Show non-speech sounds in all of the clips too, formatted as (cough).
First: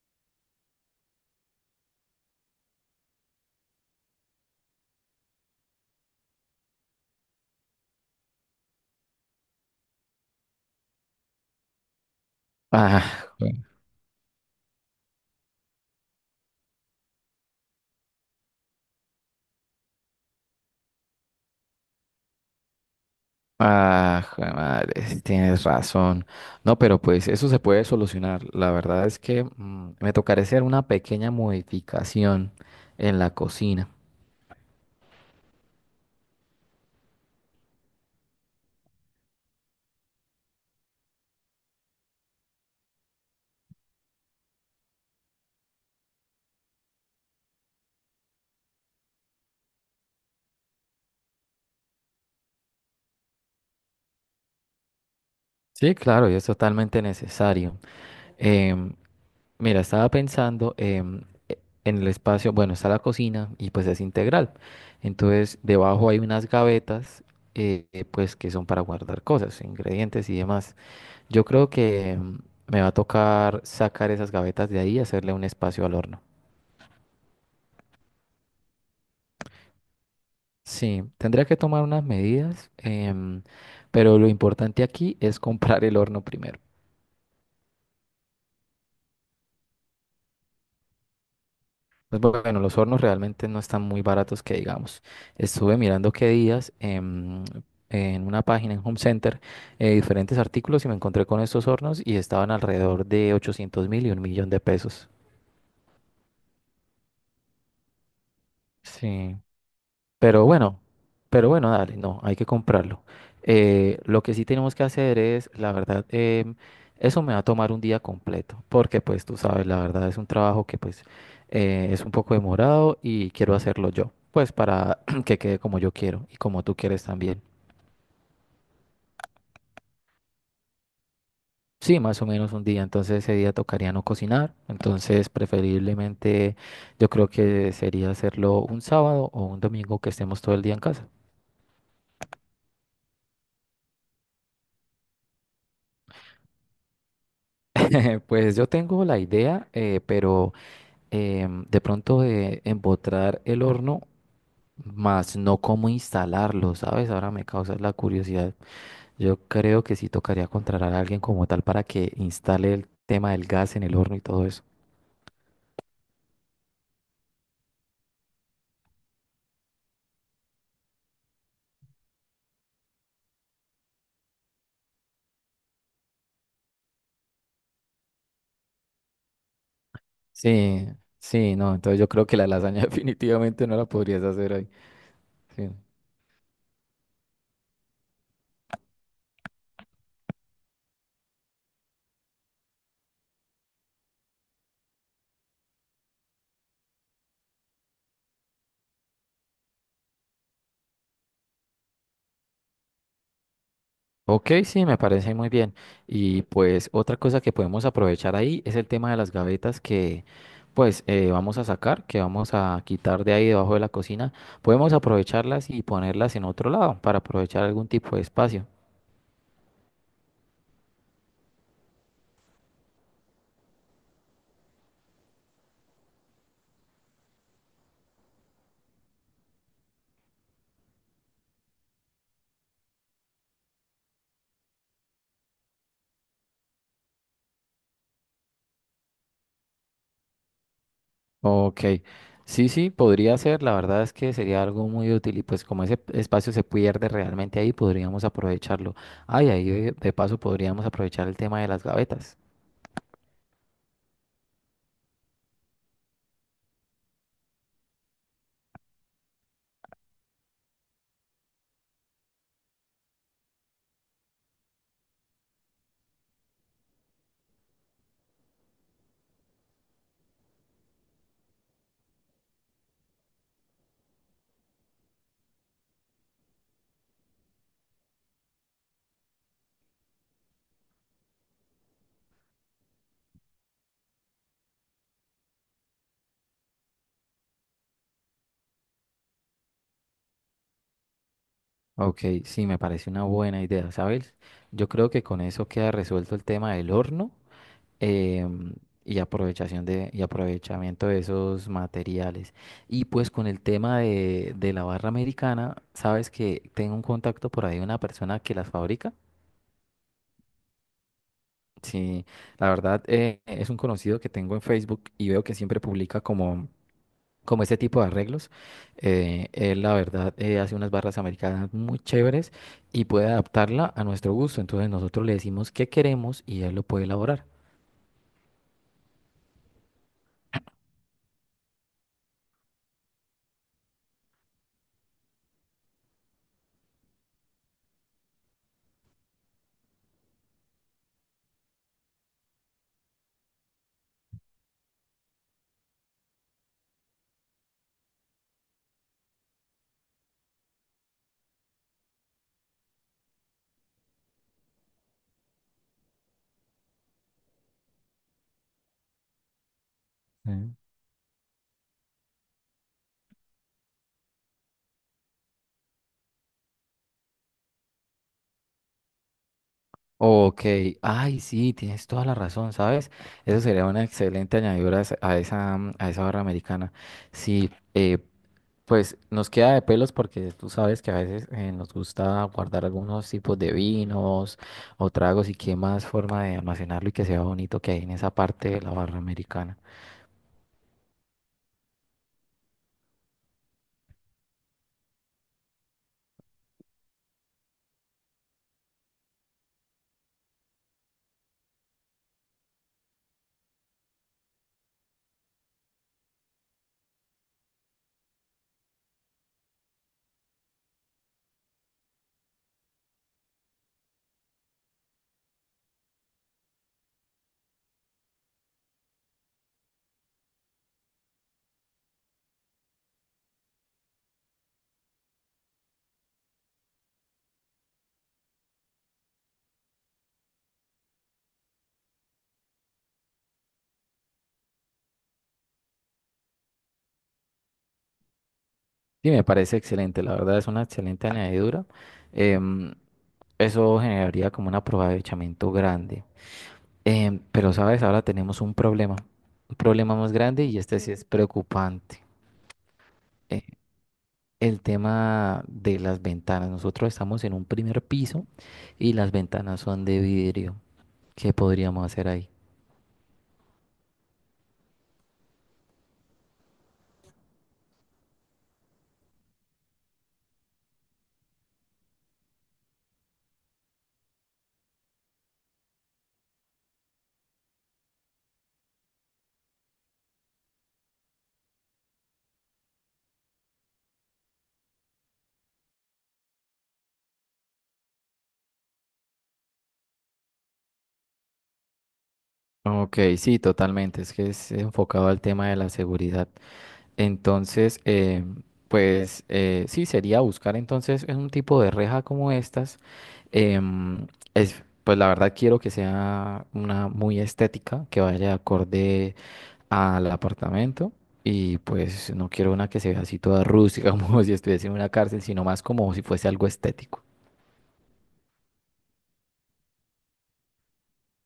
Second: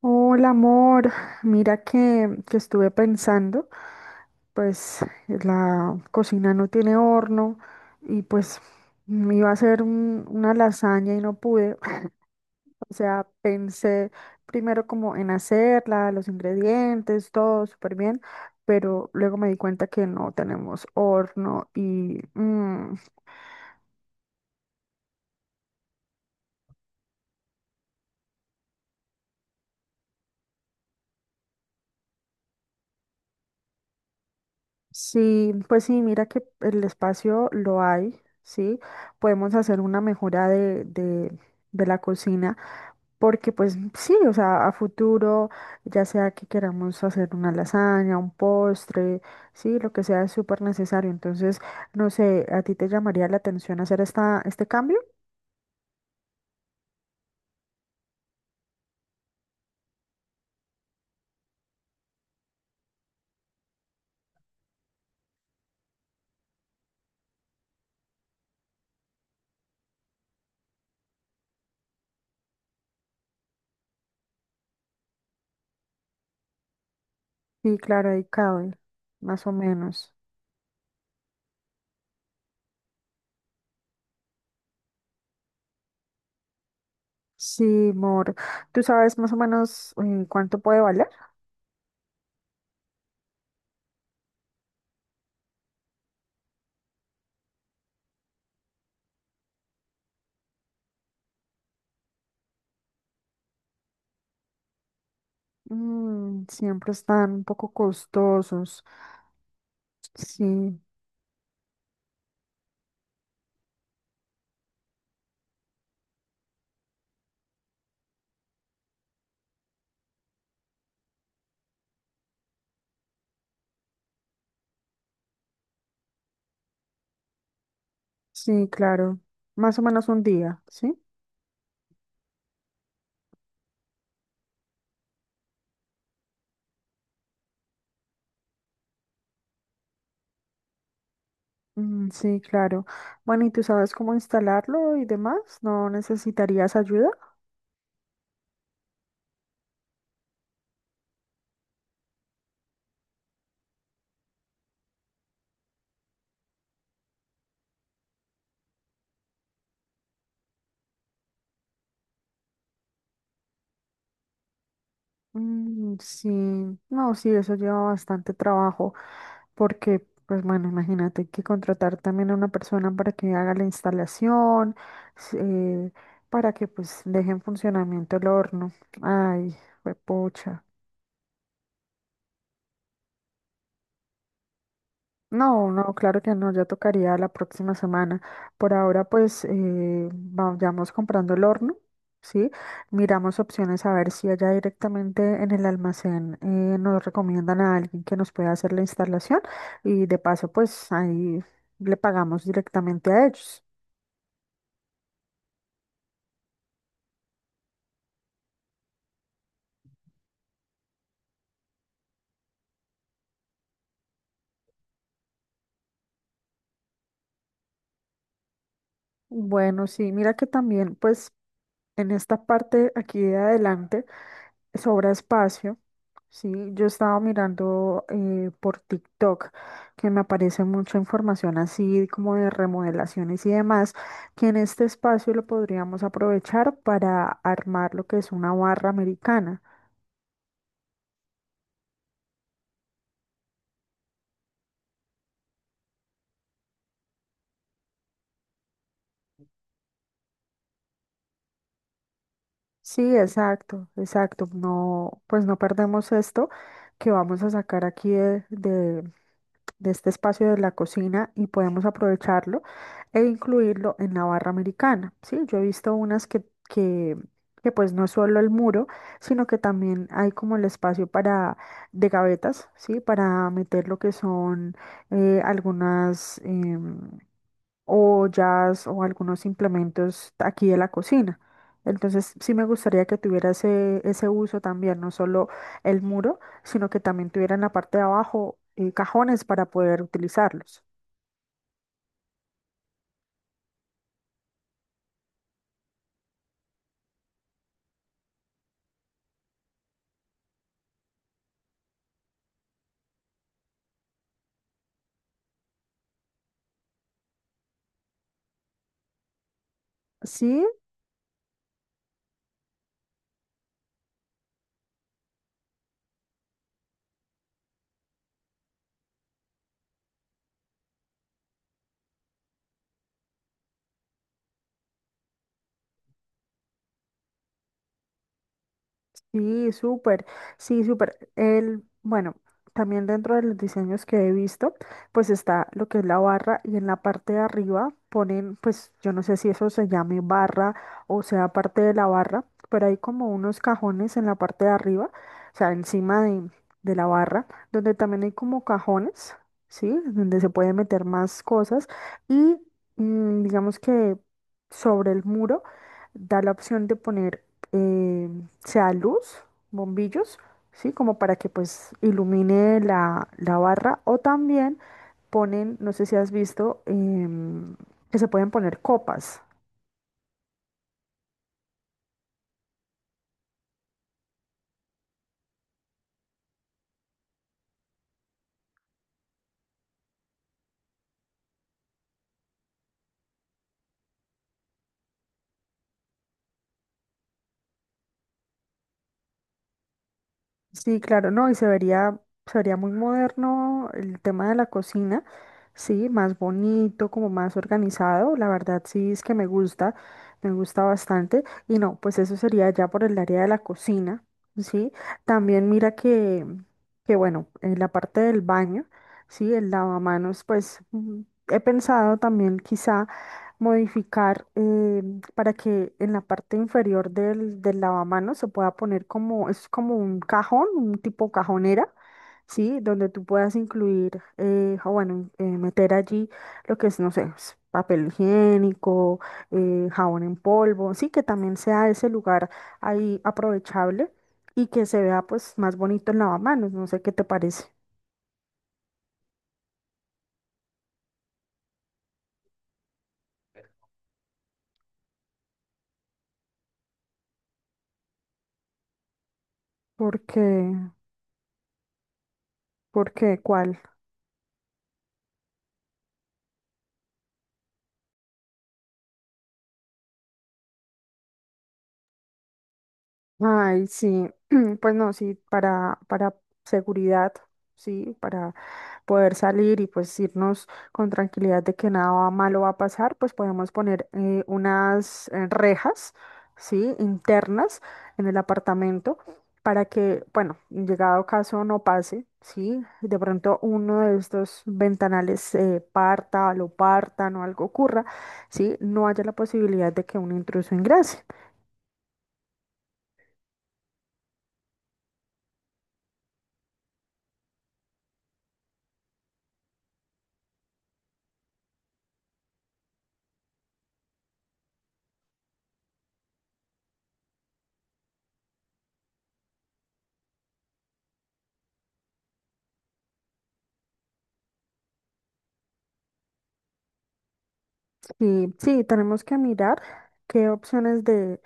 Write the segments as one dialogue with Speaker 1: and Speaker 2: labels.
Speaker 1: Hola amor, mira que estuve pensando, pues la cocina no tiene horno y pues me iba a hacer una lasaña y no pude. (laughs) O
Speaker 2: Ah,
Speaker 1: sea, pensé primero como en hacerla, los ingredientes, todo súper bien, pero luego me di cuenta que no tenemos horno y
Speaker 2: jue madre, sí tienes razón. No, pero pues eso se puede solucionar. La verdad es que me tocará hacer una pequeña modificación en la cocina.
Speaker 1: sí, pues sí, mira que el espacio lo hay, ¿sí? Podemos hacer una mejora de la cocina, porque pues sí, o sea, a futuro, ya sea que queramos hacer una lasaña, un postre, sí, lo que sea es súper necesario. Entonces, no sé, ¿a ti te llamaría la atención hacer este cambio?
Speaker 2: Sí, claro, y es totalmente necesario. Em, mira, estaba pensando en el espacio, bueno, está la cocina y pues es integral. Entonces, debajo hay unas gavetas, pues que son para guardar cosas, ingredientes y demás. Yo creo que me va a tocar sacar esas gavetas de ahí y hacerle un espacio al horno.
Speaker 1: Sí, claro, ahí cabe, más o menos.
Speaker 2: Sí, tendría que tomar unas medidas, pero lo importante aquí es comprar el horno primero.
Speaker 1: Sí, amor, ¿tú sabes más o menos cuánto puede valer?
Speaker 2: Pues bueno, los hornos realmente no están muy baratos que digamos. Estuve mirando qué días en una página en Home Center diferentes artículos y me encontré con estos hornos y estaban alrededor de 800 mil y un millón de pesos.
Speaker 1: Mm, siempre están un poco costosos.
Speaker 2: Sí. Pero
Speaker 1: Sí,
Speaker 2: bueno, pero bueno, dale, no, hay que comprarlo. Lo que sí tenemos que hacer es, la verdad, eso me va a tomar un día completo, porque pues tú sabes, la verdad es un trabajo que pues es un poco demorado y quiero hacerlo yo, pues para (clears throat) que quede como yo quiero y como tú quieres también.
Speaker 1: sí, claro. Más o menos un día, ¿sí?
Speaker 2: Sí, más o menos un día, entonces ese día tocaría no cocinar, entonces preferiblemente yo creo que sería hacerlo un sábado o un domingo que estemos todo el día en casa.
Speaker 1: Mm, sí, claro. Bueno, ¿y tú sabes cómo instalarlo y demás? ¿No necesitarías ayuda?
Speaker 2: (laughs) Pues yo tengo la idea, pero de pronto de empotrar el horno, más no cómo instalarlo, ¿sabes? Ahora me causa la curiosidad. Yo creo que sí tocaría contratar a alguien como tal para que instale el tema del gas en el horno y todo eso.
Speaker 1: Mm, sí, no, sí, eso lleva bastante trabajo porque, pues bueno, imagínate, hay que contratar también a una persona para que haga la instalación, s- eh, para que pues deje en funcionamiento el horno. Ay, fue.
Speaker 2: Sí, sí, no, entonces yo creo que la lasaña (laughs) definitivamente no la podrías hacer ahí. Sí.
Speaker 1: No, no, claro que no, ya tocaría la próxima semana. Por ahora, pues vayamos comprando el horno, ¿sí? Miramos opciones a ver si allá directamente en el almacén nos recomiendan a alguien que nos pueda hacer la instalación y de paso, pues ahí le pagamos directamente a ellos.
Speaker 2: Ok, sí, me parece muy bien. Y pues otra cosa que podemos aprovechar ahí es el tema de las gavetas que pues vamos a sacar, que vamos a quitar de ahí debajo de la cocina. Podemos aprovecharlas y ponerlas en otro lado para aprovechar algún tipo de espacio.
Speaker 1: Bueno, sí, mira que también, pues en esta parte aquí de adelante sobra espacio. Sí, yo estaba mirando por TikTok que me aparece mucha información así como de remodelaciones y demás, que en este espacio lo podríamos aprovechar para armar lo que es una barra americana.
Speaker 2: Ok, sí, sí, podría ser. La verdad es que sería algo muy útil y pues como ese espacio se pierde realmente ahí, podríamos aprovecharlo. Ay, ahí de paso podríamos aprovechar el tema de las gavetas.
Speaker 1: Sí, exacto, exacto. No, pues no perdemos esto que vamos a sacar aquí de este espacio de la cocina y podemos aprovecharlo e incluirlo en la barra americana. Sí, yo he visto unas que pues no es solo el muro, sino que también hay como el espacio para de gavetas, sí, para meter lo que son algunas o jazz o algunos implementos aquí de la cocina. Entonces, sí me gustaría que tuviera ese uso también, no solo el muro, sino que también tuviera en la parte de abajo cajones para poder utilizarlos.
Speaker 2: Ok, sí, me parece una buena idea, ¿sabes? Yo creo que con eso queda resuelto el tema del horno em, y y aprovechamiento de esos materiales. Y pues con el tema de la barra americana, ¿sabes que tengo un contacto por ahí de una persona que las fabrica?
Speaker 1: Sí,
Speaker 2: Sí, la verdad es un conocido que tengo en Facebook y veo que siempre publica como este tipo de arreglos. Él, la verdad, hace unas barras americanas muy chéveres y puede adaptarla a nuestro gusto. Entonces nosotros le decimos qué queremos y él lo puede elaborar.
Speaker 1: sí, súper, sí, súper. El, bueno, también dentro de los diseños que he visto, pues está lo que es la barra y en la parte de arriba ponen, pues yo no sé si eso se llame barra o sea parte de la barra, pero hay como unos cajones en la parte de arriba, o sea, de la barra, donde también hay como cajones, ¿sí? Donde se puede meter más cosas y digamos que sobre el muro da la opción de poner eh, sea luz, bombillos,
Speaker 2: Sí.
Speaker 1: ¿sí? Como para que pues ilumine la barra o también ponen, no sé si has visto, que se pueden poner copas.
Speaker 2: Ok, ay, sí, tienes toda la razón, ¿sabes? Eso sería una excelente añadidura a esa, a esa barra americana. Sí, pues nos queda de pelos porque tú sabes que a veces nos gusta guardar algunos tipos de vinos o tragos y qué más forma de almacenarlo y que sea bonito que hay en esa parte de la barra americana.
Speaker 1: Sí, claro, no, y se vería muy moderno el tema de la cocina, sí, más bonito, como más organizado, la verdad sí es que me gusta bastante, y no, pues eso sería ya por el área de la cocina, sí, también mira que bueno, en la parte del baño, sí, el lavamanos, pues he pensado también quizá modificar para que en la parte inferior del lavamanos se pueda poner como, es como un cajón, un tipo cajonera, ¿sí? Donde tú puedas incluir, meter allí lo que es, no sé, es papel higiénico, jabón en polvo, sí, que también sea ese lugar ahí aprovechable y que se vea pues más bonito el lavamanos, no sé qué te parece.
Speaker 2: Sí, me parece excelente, la verdad es una excelente añadidura. Em, eso generaría como un aprovechamiento grande. Pero sabes, ahora tenemos un problema más grande
Speaker 1: porque
Speaker 2: y este sí es preocupante.
Speaker 1: porque
Speaker 2: Eh,
Speaker 1: ¿Cuál?
Speaker 2: el tema de las ventanas. Nosotros estamos en un primer piso y las ventanas son de vidrio. ¿Qué podríamos hacer ahí?
Speaker 1: Ay, sí, (clears throat) pues no, sí, para seguridad, sí, para poder salir y pues irnos con tranquilidad de que nada malo va a pasar, pues podemos poner unas rejas, sí, internas en el apartamento para que, bueno, en llegado caso no pase, sí, de pronto uno de estos ventanales parta, lo partan o algo ocurra, sí, no haya la posibilidad de que un intruso ingrese.
Speaker 2: Ok, sí, totalmente. Es que es enfocado al tema de la seguridad. Entonces, pues sí, sería buscar entonces un tipo de reja como estas. Em, es, pues la verdad quiero que sea una muy estética, que vaya acorde al apartamento y pues no quiero una que se vea así toda rústica (laughs) como si estuviese en una cárcel, sino más como si fuese algo estético.
Speaker 1: Sí, sí, tenemos que mirar qué opciones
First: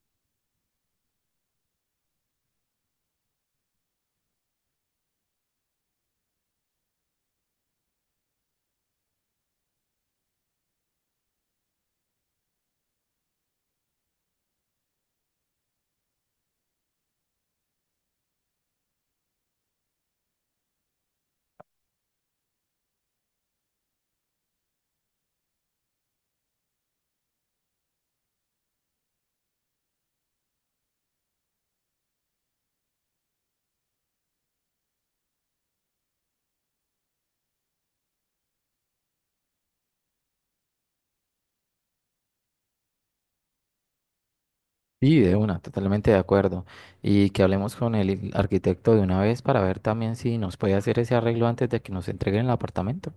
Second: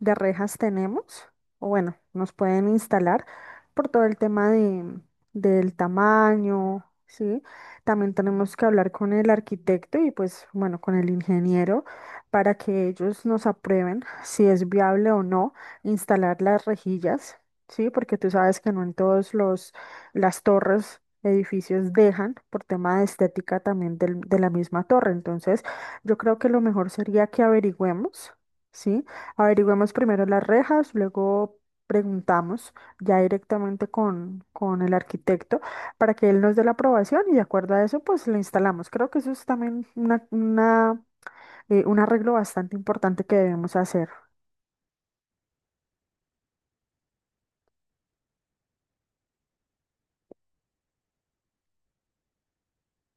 Speaker 1: de rejas tenemos, o bueno, nos pueden instalar por todo el tema del tamaño, ¿sí? También tenemos que hablar con el arquitecto y pues bueno, con el ingeniero para que ellos nos aprueben si es viable o no instalar las rejillas, ¿sí? Porque tú sabes que no en todos los las torres, edificios dejan por tema de estética también de la misma torre, entonces yo creo que lo mejor sería que averigüemos, ¿sí? Averigüemos primero las rejas, luego preguntamos ya directamente con el arquitecto para que él nos dé la aprobación y de acuerdo a eso, pues le instalamos. Creo que eso es también un arreglo bastante importante que debemos hacer.
Speaker 2: Y de una, totalmente de acuerdo. Y que hablemos con el arquitecto de una vez para ver también si nos puede hacer ese arreglo antes de que nos entreguen el apartamento.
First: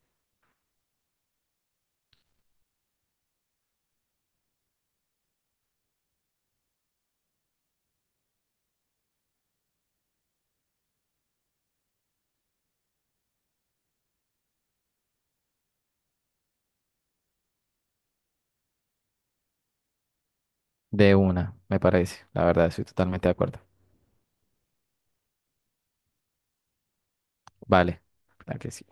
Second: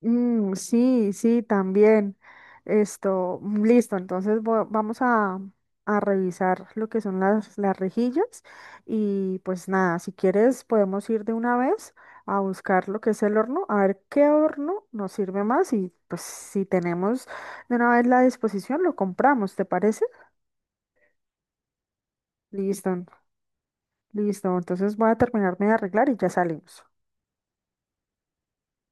Speaker 1: Mm, sí, sí, también. Esto, mm, listo. Entonces vamos a revisar lo que son las rejillas y pues nada, si quieres podemos ir de una vez a buscar lo que es el horno, a ver qué horno nos sirve más y pues si tenemos de una vez la disposición lo compramos, ¿te parece?
Speaker 2: De una, me parece. La verdad, estoy
Speaker 1: Listo,
Speaker 2: totalmente de acuerdo.
Speaker 1: listo. Entonces voy a terminarme de arreglar y ya salimos.
Speaker 2: Vale, la que sí.